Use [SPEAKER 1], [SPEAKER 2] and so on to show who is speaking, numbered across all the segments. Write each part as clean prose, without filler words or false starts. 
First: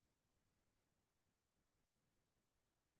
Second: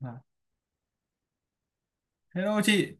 [SPEAKER 1] Vâng. Hello chị.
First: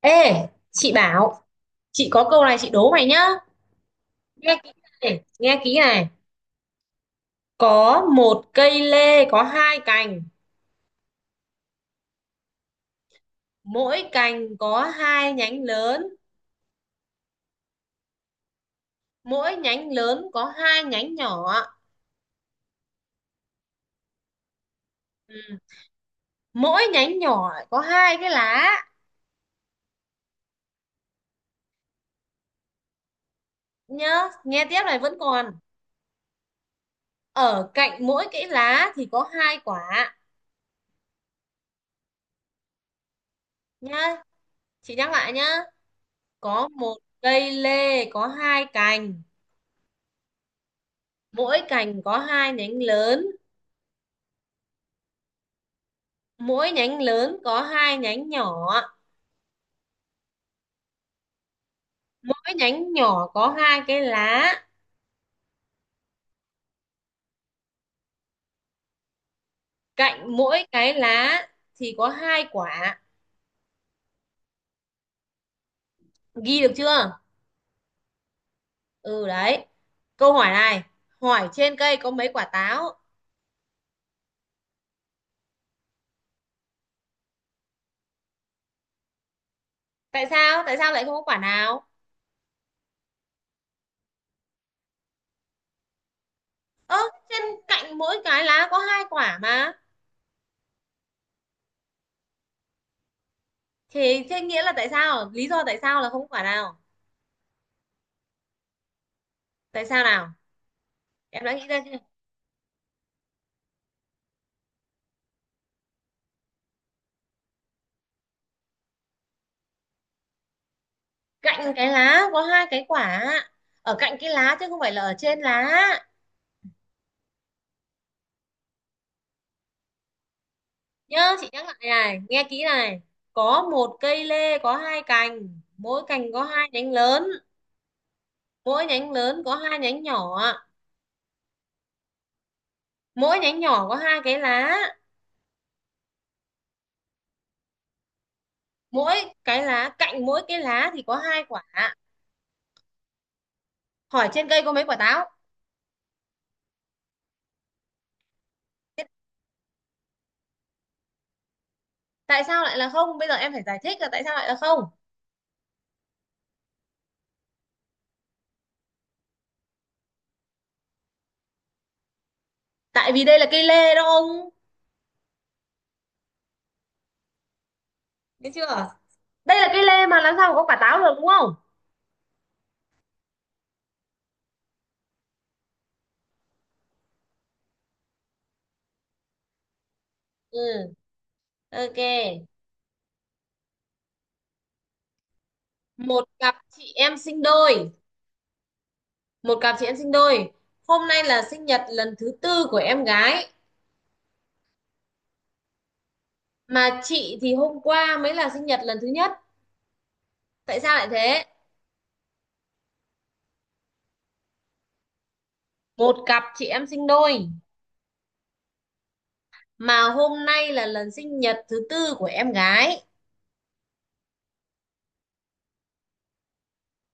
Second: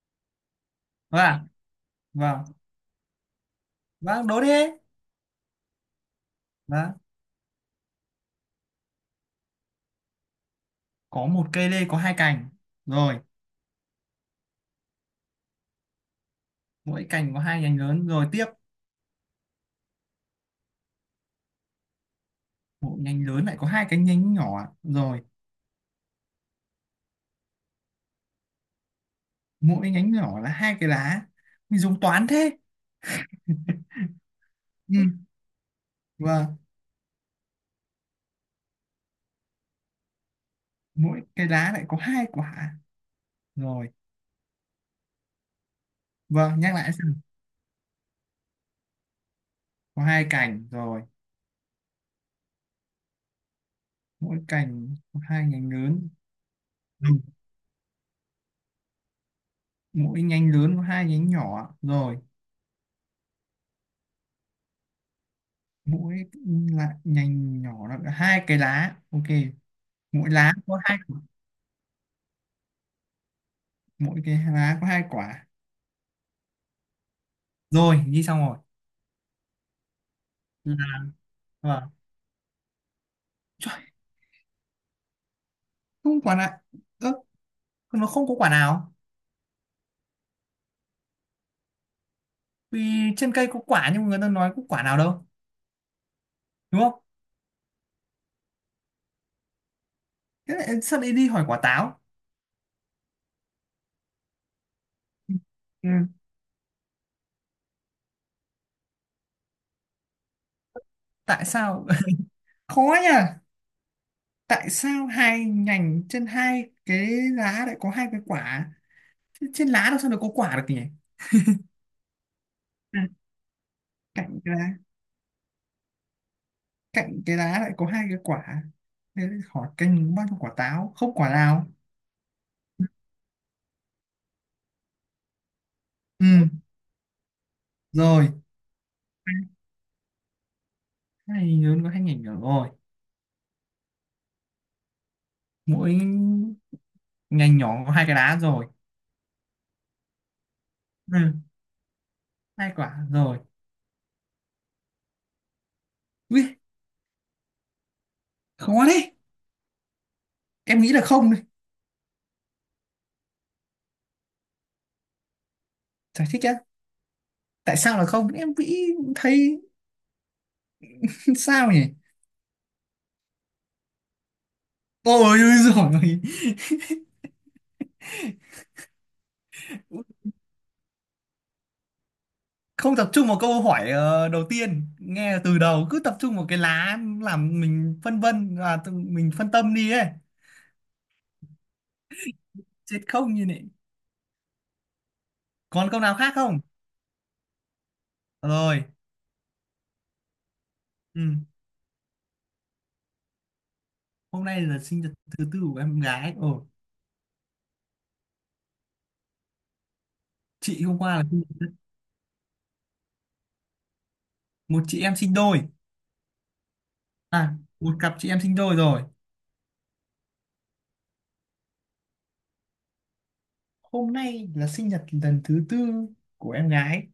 [SPEAKER 2] Ê, chị bảo,
[SPEAKER 1] Vâng,
[SPEAKER 2] chị có
[SPEAKER 1] vâng.
[SPEAKER 2] câu này chị đố mày nhá.
[SPEAKER 1] Vâng, đố đi.
[SPEAKER 2] Nghe kỹ này, nghe kỹ này.
[SPEAKER 1] Vâng.
[SPEAKER 2] Có một cây lê có hai cành,
[SPEAKER 1] Có một cây lê có hai cành. Rồi,
[SPEAKER 2] mỗi cành có hai nhánh lớn,
[SPEAKER 1] mỗi cành có hai nhánh lớn. Rồi tiếp,
[SPEAKER 2] mỗi nhánh lớn có hai nhánh nhỏ.
[SPEAKER 1] mỗi nhánh lớn lại có hai cái nhánh nhỏ. Rồi,
[SPEAKER 2] Ừ. Mỗi nhánh nhỏ có hai cái lá
[SPEAKER 1] mỗi nhánh nhỏ là hai cái lá. Mình dùng toán thế.
[SPEAKER 2] nhá. Nghe tiếp
[SPEAKER 1] Ừ.
[SPEAKER 2] này vẫn còn.
[SPEAKER 1] Vâng,
[SPEAKER 2] Ở cạnh mỗi cái lá thì có hai quả
[SPEAKER 1] mỗi cái lá lại có hai quả. Rồi,
[SPEAKER 2] nhá. Chị nhắc lại nhá.
[SPEAKER 1] vâng,
[SPEAKER 2] Có
[SPEAKER 1] nhắc lại
[SPEAKER 2] một
[SPEAKER 1] xem.
[SPEAKER 2] cây lê có hai cành,
[SPEAKER 1] Có hai cành rồi,
[SPEAKER 2] mỗi cành có hai nhánh lớn,
[SPEAKER 1] mỗi cành có hai nhánh lớn.
[SPEAKER 2] mỗi nhánh
[SPEAKER 1] Ừ.
[SPEAKER 2] lớn có hai nhánh nhỏ,
[SPEAKER 1] Mỗi nhánh lớn có hai nhánh nhỏ. Rồi,
[SPEAKER 2] mỗi nhánh nhỏ có hai cái lá,
[SPEAKER 1] mỗi lại nhánh nhỏ là hai cái lá. Ok, mỗi
[SPEAKER 2] cạnh
[SPEAKER 1] lá
[SPEAKER 2] mỗi
[SPEAKER 1] có
[SPEAKER 2] cái
[SPEAKER 1] hai
[SPEAKER 2] lá thì có hai quả.
[SPEAKER 1] mỗi cái lá có hai quả
[SPEAKER 2] Ghi được chưa?
[SPEAKER 1] rồi, ghi xong rồi,
[SPEAKER 2] Ừ đấy, câu hỏi này
[SPEAKER 1] là
[SPEAKER 2] hỏi trên
[SPEAKER 1] vâng.
[SPEAKER 2] cây có mấy quả táo.
[SPEAKER 1] Trời, không quả nào. Ơ, nó không có quả nào,
[SPEAKER 2] Tại sao lại không có quả nào?
[SPEAKER 1] vì trên cây có quả nhưng mà người ta nói có quả nào đâu, đúng
[SPEAKER 2] Ơ,
[SPEAKER 1] không?
[SPEAKER 2] trên cạnh mỗi cái lá có hai quả mà.
[SPEAKER 1] Thế lại sao lại đi hỏi quả táo?
[SPEAKER 2] Thì thế nghĩa là tại sao, lý do tại
[SPEAKER 1] Ừ,
[SPEAKER 2] sao là không có quả nào. Tại sao nào? Em
[SPEAKER 1] tại
[SPEAKER 2] đã nghĩ ra
[SPEAKER 1] sao?
[SPEAKER 2] chưa?
[SPEAKER 1] Khó nhỉ. Tại sao hai nhành trên hai cái lá lại có hai cái quả? Thế trên lá đâu sao lại có quả được nhỉ?
[SPEAKER 2] Cạnh cái lá có hai cái
[SPEAKER 1] Ừ,
[SPEAKER 2] quả, ở cạnh cái
[SPEAKER 1] cạnh cái
[SPEAKER 2] lá chứ
[SPEAKER 1] lá,
[SPEAKER 2] không phải là ở trên lá.
[SPEAKER 1] cạnh cái lá lại có hai cái quả, thế hỏi canh bao nhiêu quả táo, không quả
[SPEAKER 2] Nhớ chị nhắc
[SPEAKER 1] nào.
[SPEAKER 2] lại này, nghe kỹ này. Có một cây lê có hai cành, mỗi cành có
[SPEAKER 1] Ừ,
[SPEAKER 2] hai nhánh lớn,
[SPEAKER 1] rồi,
[SPEAKER 2] mỗi nhánh lớn có hai nhánh nhỏ,
[SPEAKER 1] hai ngành lớn có hai ngành nhỏ rồi.
[SPEAKER 2] mỗi nhánh nhỏ có hai cái lá,
[SPEAKER 1] Mỗi ngành nhỏ có hai cái đá rồi.
[SPEAKER 2] mỗi cạnh mỗi cái lá thì có
[SPEAKER 1] Ừ,
[SPEAKER 2] hai quả.
[SPEAKER 1] hai quả rồi.
[SPEAKER 2] Hỏi trên cây có mấy quả táo.
[SPEAKER 1] Ui, khó đấy. Em nghĩ là không đấy.
[SPEAKER 2] Tại sao lại là không? Bây giờ em phải giải thích là tại sao lại là không.
[SPEAKER 1] Giải thích á? Tại sao là không, em nghĩ thấy. Sao nhỉ?
[SPEAKER 2] Tại vì đây là cây lê đó ông,
[SPEAKER 1] Ôi rồi,
[SPEAKER 2] biết chưa? Đây là cây lê mà làm sao mà có quả táo được, đúng không?
[SPEAKER 1] không tập trung vào câu hỏi. Ờ, Đầu tiên nghe từ đầu cứ tập trung vào cái lá làm mình phân vân và mình phân tâm đi ấy.
[SPEAKER 2] Ừ. Ok.
[SPEAKER 1] Chết không như này. Còn câu nào
[SPEAKER 2] một
[SPEAKER 1] khác
[SPEAKER 2] cặp
[SPEAKER 1] không?
[SPEAKER 2] chị em sinh đôi
[SPEAKER 1] Rồi.
[SPEAKER 2] một cặp chị em sinh đôi hôm nay
[SPEAKER 1] Ừ,
[SPEAKER 2] là sinh nhật lần thứ tư của em gái,
[SPEAKER 1] hôm nay là sinh nhật thứ tư của em gái. Ồ,
[SPEAKER 2] mà chị thì hôm qua mới là sinh nhật lần thứ nhất. Tại
[SPEAKER 1] chị
[SPEAKER 2] sao
[SPEAKER 1] hôm
[SPEAKER 2] lại
[SPEAKER 1] qua là
[SPEAKER 2] thế?
[SPEAKER 1] một chị em sinh đôi.
[SPEAKER 2] Một cặp chị em sinh đôi
[SPEAKER 1] À, một cặp chị em sinh đôi rồi.
[SPEAKER 2] mà hôm nay là lần sinh nhật thứ tư của em gái.
[SPEAKER 1] Hôm nay là sinh nhật lần thứ tư của em gái.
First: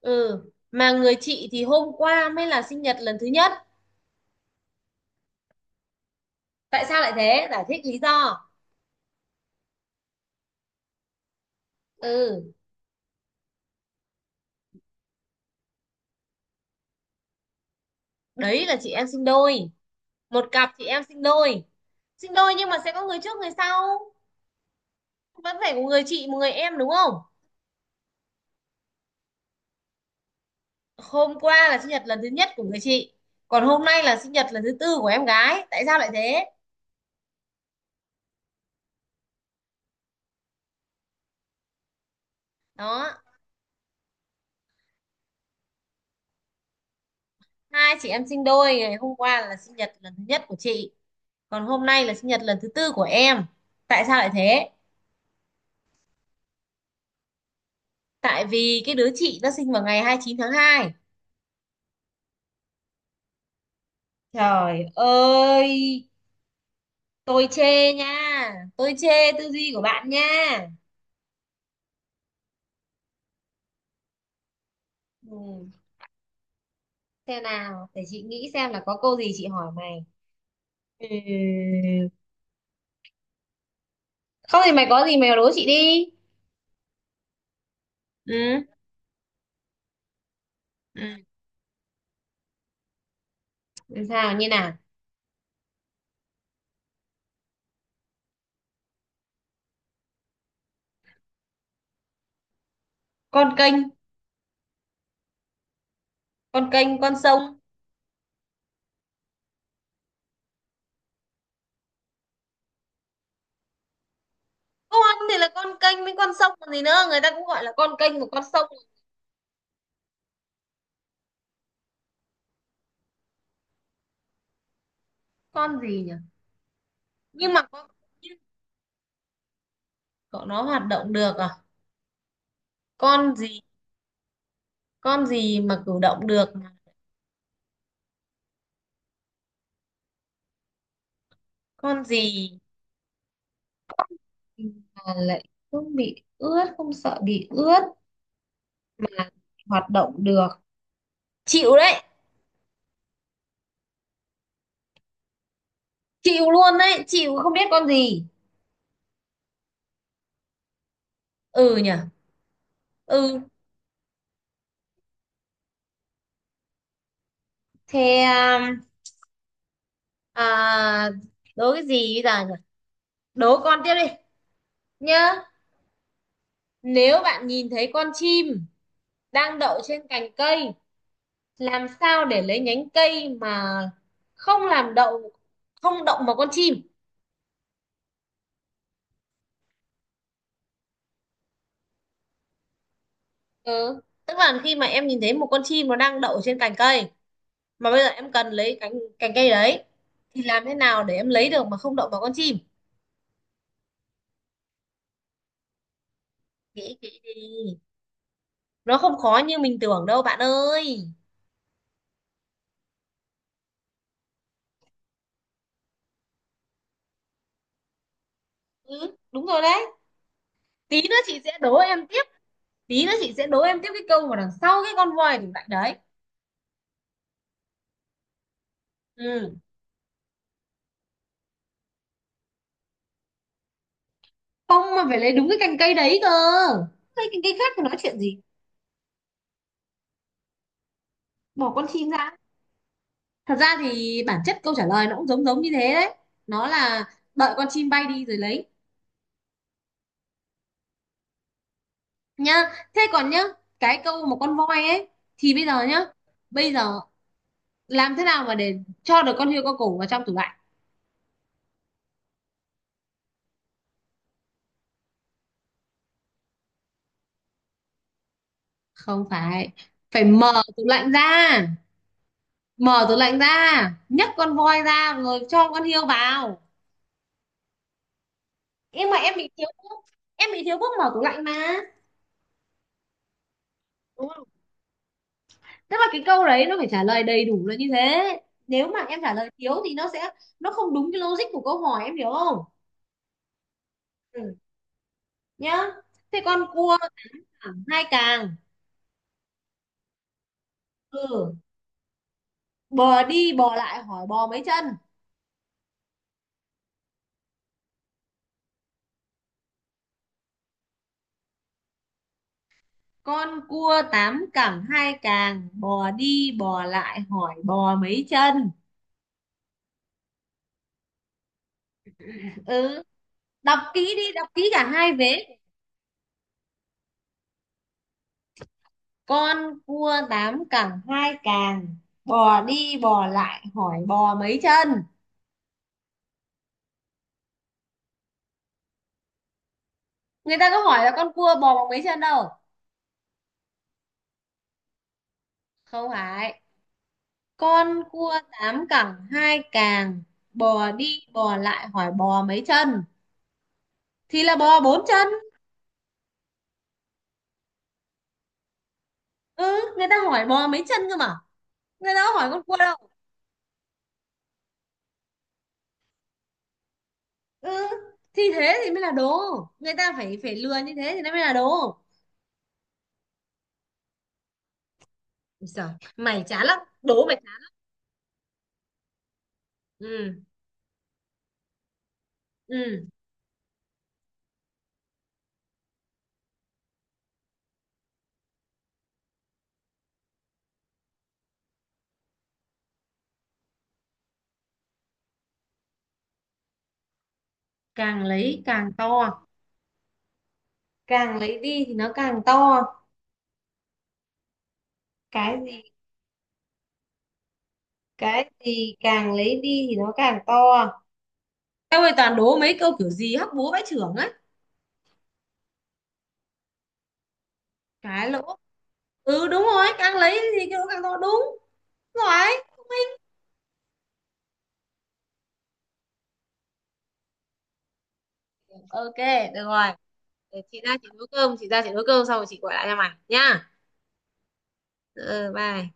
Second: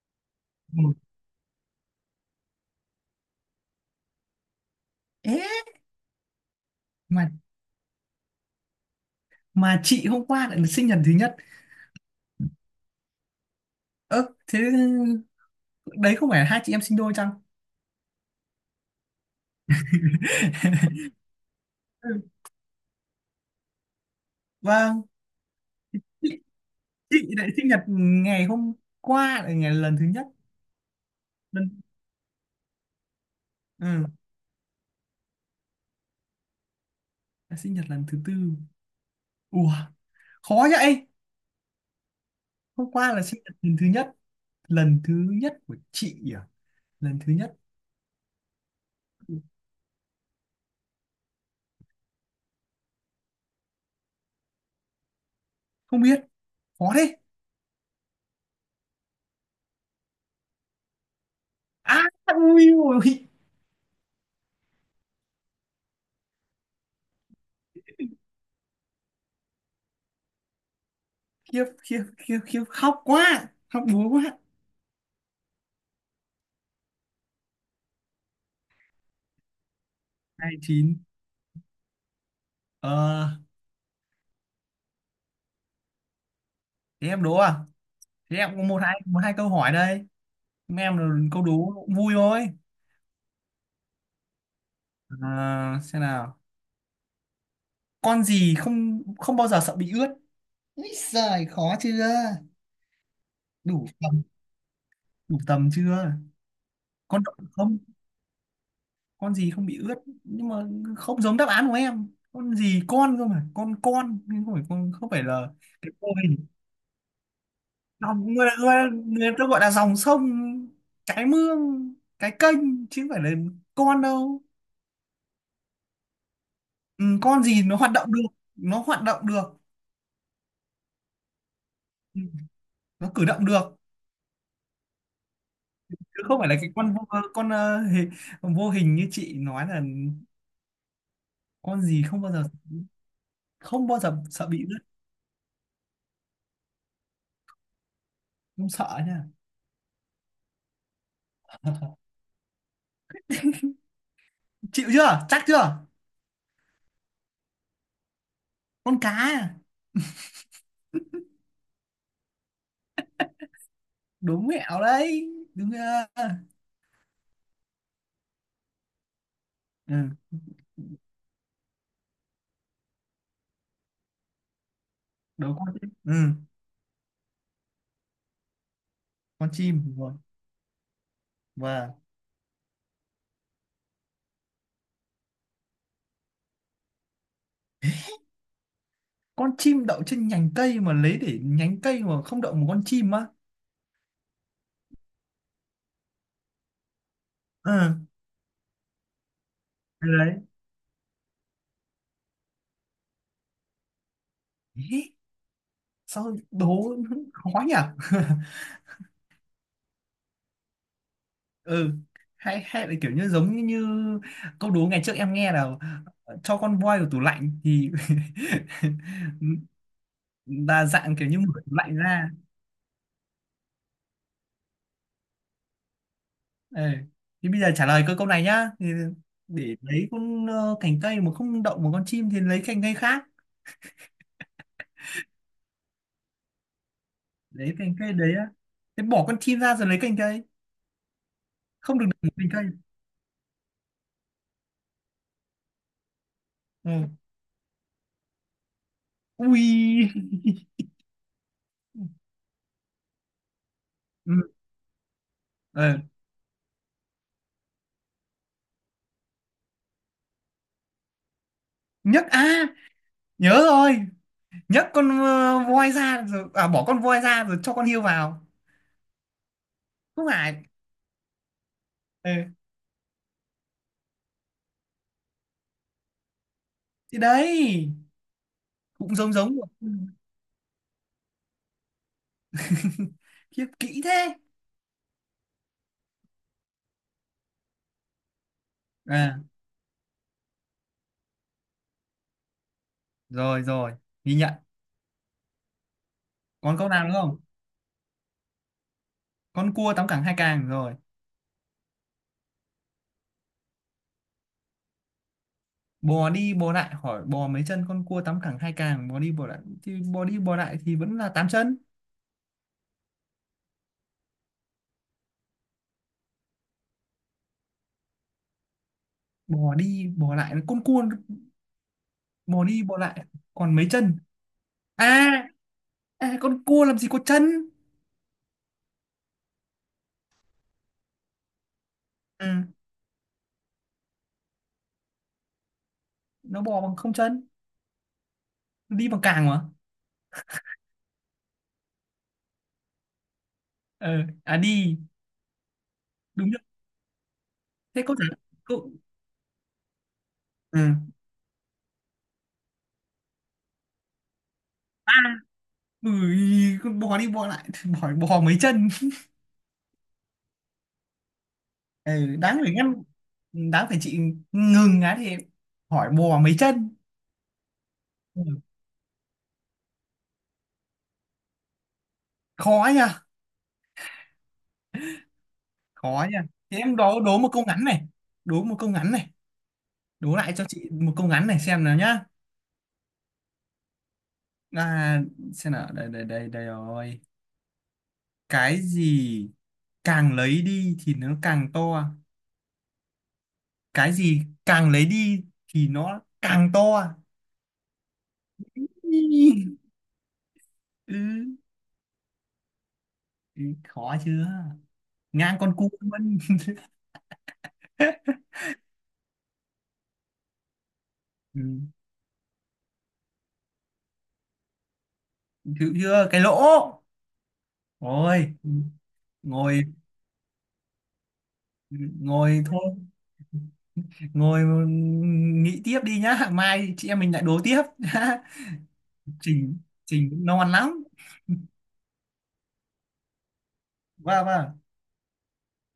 [SPEAKER 2] Ừ.
[SPEAKER 1] Ừ,
[SPEAKER 2] Mà người chị thì hôm qua mới là sinh nhật lần thứ nhất.
[SPEAKER 1] ế.
[SPEAKER 2] Tại sao lại
[SPEAKER 1] mà
[SPEAKER 2] thế? Giải thích lý do.
[SPEAKER 1] mà chị hôm qua lại là sinh nhật thứ nhất.
[SPEAKER 2] Ừ,
[SPEAKER 1] Ơ, thế đấy không phải là hai chị em sinh đôi chăng?
[SPEAKER 2] đấy là chị em sinh đôi, một cặp chị em sinh đôi.
[SPEAKER 1] Ừ,
[SPEAKER 2] Sinh đôi nhưng mà sẽ có người trước người sau,
[SPEAKER 1] vâng.
[SPEAKER 2] vẫn phải có người chị
[SPEAKER 1] chị,
[SPEAKER 2] một người em, đúng không?
[SPEAKER 1] chị lại sinh nhật ngày hôm qua là ngày lần thứ nhất.
[SPEAKER 2] Hôm qua là
[SPEAKER 1] Lần.
[SPEAKER 2] sinh nhật lần thứ nhất của người chị, còn hôm nay
[SPEAKER 1] Ừ,
[SPEAKER 2] là sinh nhật lần thứ tư của em gái. Tại sao lại thế?
[SPEAKER 1] là sinh nhật lần thứ tư. Ủa, khó vậy. Hôm qua
[SPEAKER 2] Đó.
[SPEAKER 1] là sinh nhật lần thứ nhất, lần thứ nhất của chị à? Lần thứ nhất.
[SPEAKER 2] Hai chị em sinh đôi, ngày hôm qua là sinh nhật lần thứ nhất của chị, còn hôm nay là sinh nhật lần thứ tư của em. Tại sao lại thế?
[SPEAKER 1] Không biết. Khó thế.
[SPEAKER 2] Tại vì cái đứa chị nó sinh vào ngày 29 tháng 2.
[SPEAKER 1] À, ui ôi.
[SPEAKER 2] Trời ơi, tôi chê nha, tôi chê tư duy của bạn nha.
[SPEAKER 1] Khiếp khiếp khiếp khiếp, khóc quá, khóc búa quá.
[SPEAKER 2] Ừ, xem nào, để chị nghĩ xem là có câu gì chị hỏi mày.
[SPEAKER 1] Hai chín.
[SPEAKER 2] Ừ.
[SPEAKER 1] Ờ,
[SPEAKER 2] Không thì mày có gì mày đố chị đi.
[SPEAKER 1] thế em đố à? Thế em có một hai câu hỏi đây. Mấy em là
[SPEAKER 2] Ừ.
[SPEAKER 1] câu đố cũng vui thôi.
[SPEAKER 2] Sao như nào?
[SPEAKER 1] À, xem nào. Con gì không không bao giờ sợ bị ướt? Úi giời, khó chưa?
[SPEAKER 2] Con kênh.
[SPEAKER 1] Đủ tầm? Đủ tầm chưa?
[SPEAKER 2] Con kênh con
[SPEAKER 1] Con động vật
[SPEAKER 2] sông.
[SPEAKER 1] không? Con gì không bị ướt? Nhưng mà không giống đáp án của em. Con gì, con cơ mà, con, nhưng không phải con, không
[SPEAKER 2] Con
[SPEAKER 1] phải
[SPEAKER 2] thì là
[SPEAKER 1] là
[SPEAKER 2] con
[SPEAKER 1] cái
[SPEAKER 2] kênh
[SPEAKER 1] cô.
[SPEAKER 2] với con sông còn gì nữa, người ta cũng gọi là con kênh và
[SPEAKER 1] Dòng
[SPEAKER 2] con
[SPEAKER 1] người,
[SPEAKER 2] sông.
[SPEAKER 1] người ta gọi là dòng sông, cái mương, cái kênh chứ không phải là con đâu.
[SPEAKER 2] Con gì nhỉ?
[SPEAKER 1] Ừ, con
[SPEAKER 2] Nhưng mà
[SPEAKER 1] gì nó
[SPEAKER 2] con,
[SPEAKER 1] hoạt động được, nó hoạt động được.
[SPEAKER 2] cậu, nó hoạt động được à?
[SPEAKER 1] Ừ, nó cử
[SPEAKER 2] Con
[SPEAKER 1] động
[SPEAKER 2] gì?
[SPEAKER 1] được,
[SPEAKER 2] Con gì mà cử
[SPEAKER 1] chứ
[SPEAKER 2] động
[SPEAKER 1] không
[SPEAKER 2] được?
[SPEAKER 1] phải là cái con vô, con ờ, hề- vô hình như chị nói là. Con
[SPEAKER 2] Con
[SPEAKER 1] gì không bao giờ,
[SPEAKER 2] gì
[SPEAKER 1] không bao giờ sợ bị rớt.
[SPEAKER 2] mà lại không bị ướt, không sợ bị ướt,
[SPEAKER 1] Không sợ nha.
[SPEAKER 2] mà hoạt động được? Chịu đấy.
[SPEAKER 1] Chịu chưa, chắc chưa?
[SPEAKER 2] Chịu luôn đấy, chịu không biết con gì.
[SPEAKER 1] Con cá à?
[SPEAKER 2] Ừ nhỉ. Ừ.
[SPEAKER 1] Đúng mẹo đấy. Đúng chưa?
[SPEAKER 2] thế um,
[SPEAKER 1] Ừ,
[SPEAKER 2] à, đố cái gì bây giờ nhỉ? Đố con tiếp đi nhá.
[SPEAKER 1] đúng con chim. Ừ,
[SPEAKER 2] Nếu bạn nhìn thấy con chim
[SPEAKER 1] con
[SPEAKER 2] đang đậu
[SPEAKER 1] chim
[SPEAKER 2] trên
[SPEAKER 1] rồi.
[SPEAKER 2] cành cây, làm
[SPEAKER 1] Vâng.
[SPEAKER 2] sao để lấy nhánh cây mà không làm đậu, không động vào con chim?
[SPEAKER 1] Con chim đậu trên nhánh cây mà lấy để nhánh cây mà không đậu một con chim á?
[SPEAKER 2] Ừ. Tức là khi mà em nhìn thấy một con chim nó đang đậu trên cành cây,
[SPEAKER 1] Ừ
[SPEAKER 2] mà bây giờ em cần lấy cành cành cây đấy,
[SPEAKER 1] đấy.
[SPEAKER 2] thì làm thế nào để em lấy được mà không động vào con chim?
[SPEAKER 1] Ý, sao đố.
[SPEAKER 2] Nghĩ kỹ
[SPEAKER 1] Khó nhỉ.
[SPEAKER 2] đi. Nó không khó như mình tưởng đâu bạn ơi.
[SPEAKER 1] Ừ, hay hay là kiểu như giống như, câu đố ngày trước em nghe là cho con voi vào tủ lạnh thì
[SPEAKER 2] Ừ, đúng rồi đấy.
[SPEAKER 1] là
[SPEAKER 2] Tí nữa
[SPEAKER 1] dạng kiểu như
[SPEAKER 2] chị sẽ
[SPEAKER 1] mở tủ
[SPEAKER 2] đố
[SPEAKER 1] lạnh
[SPEAKER 2] em tiếp,
[SPEAKER 1] ra.
[SPEAKER 2] tí nữa chị sẽ đố em tiếp cái câu mà đằng sau cái con voi đỉnh mạnh đấy.
[SPEAKER 1] Ừ, thì bây giờ trả lời câu câu này nhá. Thì
[SPEAKER 2] Ừ.
[SPEAKER 1] để lấy cành cây mà không động một con chim thì lấy cành cây khác.
[SPEAKER 2] Không, mà phải lấy đúng cái cành cây đấy cơ, lấy cành cây khác
[SPEAKER 1] Lấy
[SPEAKER 2] thì
[SPEAKER 1] cành
[SPEAKER 2] nói
[SPEAKER 1] cây
[SPEAKER 2] chuyện
[SPEAKER 1] đấy
[SPEAKER 2] gì.
[SPEAKER 1] á? Thế bỏ con chim ra rồi lấy cành cây,
[SPEAKER 2] Bỏ con
[SPEAKER 1] không được
[SPEAKER 2] chim
[SPEAKER 1] động một
[SPEAKER 2] ra.
[SPEAKER 1] cành cây.
[SPEAKER 2] Thật ra thì bản chất câu trả lời nó cũng giống giống như thế đấy, nó là
[SPEAKER 1] Ừ.
[SPEAKER 2] đợi con chim bay đi rồi lấy
[SPEAKER 1] Ui.
[SPEAKER 2] nhá. Thế còn nhá cái câu
[SPEAKER 1] Ừ.
[SPEAKER 2] mà con voi ấy, thì bây giờ
[SPEAKER 1] Ờ,
[SPEAKER 2] nhá, bây giờ làm thế nào mà để cho được con hươu con cổ vào trong tủ lạnh?
[SPEAKER 1] Nhất à, nhớ rồi. Nhất con voi ra rồi, à bỏ con voi ra rồi cho con hươu vào.
[SPEAKER 2] Không phải, phải
[SPEAKER 1] Không
[SPEAKER 2] mở
[SPEAKER 1] phải.
[SPEAKER 2] tủ lạnh ra.
[SPEAKER 1] Ừ,
[SPEAKER 2] Mở tủ lạnh ra, nhấc con voi ra rồi cho con hươu vào.
[SPEAKER 1] thì đấy
[SPEAKER 2] Nhưng
[SPEAKER 1] cũng
[SPEAKER 2] mà
[SPEAKER 1] giống
[SPEAKER 2] em bị
[SPEAKER 1] giống.
[SPEAKER 2] thiếu
[SPEAKER 1] Ừ.
[SPEAKER 2] thuốc. Em bị thiếu thuốc, mở tủ lạnh mà.
[SPEAKER 1] Khiếp kỹ thế.
[SPEAKER 2] Tức là cái câu đấy nó phải trả lời đầy đủ là như thế, nếu mà em trả
[SPEAKER 1] À
[SPEAKER 2] lời thiếu thì nó sẽ, nó không đúng cái logic của câu hỏi, em hiểu không?
[SPEAKER 1] rồi rồi, ghi
[SPEAKER 2] Ừ.
[SPEAKER 1] nhận.
[SPEAKER 2] Nhá. Thế con
[SPEAKER 1] Còn câu
[SPEAKER 2] cua
[SPEAKER 1] nào nữa không?
[SPEAKER 2] thẳng hai càng.
[SPEAKER 1] Con cua tám cẳng hai càng rồi.
[SPEAKER 2] Ừ. Bò đi bò lại hỏi bò mấy chân.
[SPEAKER 1] Bò đi bò lại hỏi bò mấy chân? Con cua tám cẳng hai càng, bò đi bò lại thì bò đi bò lại thì vẫn là tám chân.
[SPEAKER 2] Con cua tám cẳng hai càng bò đi bò lại hỏi bò mấy chân.
[SPEAKER 1] Bò đi bò lại, con cua bò đi bò
[SPEAKER 2] Ừ.
[SPEAKER 1] lại còn
[SPEAKER 2] Đọc
[SPEAKER 1] mấy
[SPEAKER 2] kỹ
[SPEAKER 1] chân?
[SPEAKER 2] đi, đọc kỹ cả hai
[SPEAKER 1] à
[SPEAKER 2] vế.
[SPEAKER 1] à con cua làm gì có chân.
[SPEAKER 2] Con cua tám cẳng hai càng
[SPEAKER 1] Ừ,
[SPEAKER 2] bò đi bò lại hỏi bò mấy chân.
[SPEAKER 1] nó bò bằng không chân, đi bằng càng mà.
[SPEAKER 2] Người ta có hỏi là con cua bò bằng mấy chân đâu.
[SPEAKER 1] Ờ, à đi,
[SPEAKER 2] Không
[SPEAKER 1] đúng
[SPEAKER 2] phải.
[SPEAKER 1] rồi. Thế
[SPEAKER 2] Con
[SPEAKER 1] câu trả,
[SPEAKER 2] cua tám
[SPEAKER 1] câu.
[SPEAKER 2] cẳng hai càng bò
[SPEAKER 1] Ừ.
[SPEAKER 2] đi bò lại hỏi bò mấy chân thì là bò bốn chân.
[SPEAKER 1] Ui, con bò đi bò lại hỏi bò mấy chân.
[SPEAKER 2] Ừ. Người ta hỏi bò mấy chân cơ mà, người ta
[SPEAKER 1] Ừ,
[SPEAKER 2] có hỏi
[SPEAKER 1] đáng
[SPEAKER 2] con
[SPEAKER 1] phải
[SPEAKER 2] cua
[SPEAKER 1] ngăn,
[SPEAKER 2] đâu.
[SPEAKER 1] đáng phải chị ngừng á thì hỏi bò mấy chân.
[SPEAKER 2] Ừ, thì
[SPEAKER 1] Ừ,
[SPEAKER 2] thế thì mới là đố. Người ta phải phải lừa như thế thì nó mới là đố.
[SPEAKER 1] khó nha,
[SPEAKER 2] Giời,
[SPEAKER 1] khó nha.
[SPEAKER 2] mày chán lắm,
[SPEAKER 1] Thế em đố
[SPEAKER 2] đố mày
[SPEAKER 1] đố một
[SPEAKER 2] chán.
[SPEAKER 1] câu ngắn này, đố một câu ngắn này, đố
[SPEAKER 2] Ừ.
[SPEAKER 1] lại cho chị một câu ngắn này xem nào nhá.
[SPEAKER 2] Ừ.
[SPEAKER 1] À, xem nào. Đây đây đây đây rồi. Cái gì càng lấy đi thì nó càng to? Cái gì càng lấy đi thì nó càng to?
[SPEAKER 2] Càng lấy càng to.
[SPEAKER 1] Ừ.
[SPEAKER 2] Càng
[SPEAKER 1] Ừ,
[SPEAKER 2] lấy đi thì nó càng to.
[SPEAKER 1] ý, khó chưa? Ngang
[SPEAKER 2] Cái
[SPEAKER 1] con
[SPEAKER 2] gì?
[SPEAKER 1] cua luôn.
[SPEAKER 2] Cái gì càng lấy đi thì nó càng to?
[SPEAKER 1] Ừ.
[SPEAKER 2] Tao ơi, toàn đố mấy câu kiểu gì hóc búa bãi trưởng ấy.
[SPEAKER 1] Chịu chưa? Cái lỗ.
[SPEAKER 2] Cái
[SPEAKER 1] Rồi,
[SPEAKER 2] lỗ. Ừ đúng
[SPEAKER 1] ngồi,
[SPEAKER 2] rồi, càng lấy thì cái đó càng to, đúng
[SPEAKER 1] ngồi
[SPEAKER 2] rồi.
[SPEAKER 1] thôi, ngồi. Ừ, nghĩ tiếp đi nhá, mai chị em mình lại đố tiếp.
[SPEAKER 2] Ok, được
[SPEAKER 1] Trình,
[SPEAKER 2] rồi,
[SPEAKER 1] trình nó
[SPEAKER 2] để
[SPEAKER 1] ngoan lắm.
[SPEAKER 2] chị ra chị nấu cơm xong rồi chị gọi lại cho mày nhá.
[SPEAKER 1] Vâng vâng.
[SPEAKER 2] Ừ, bye.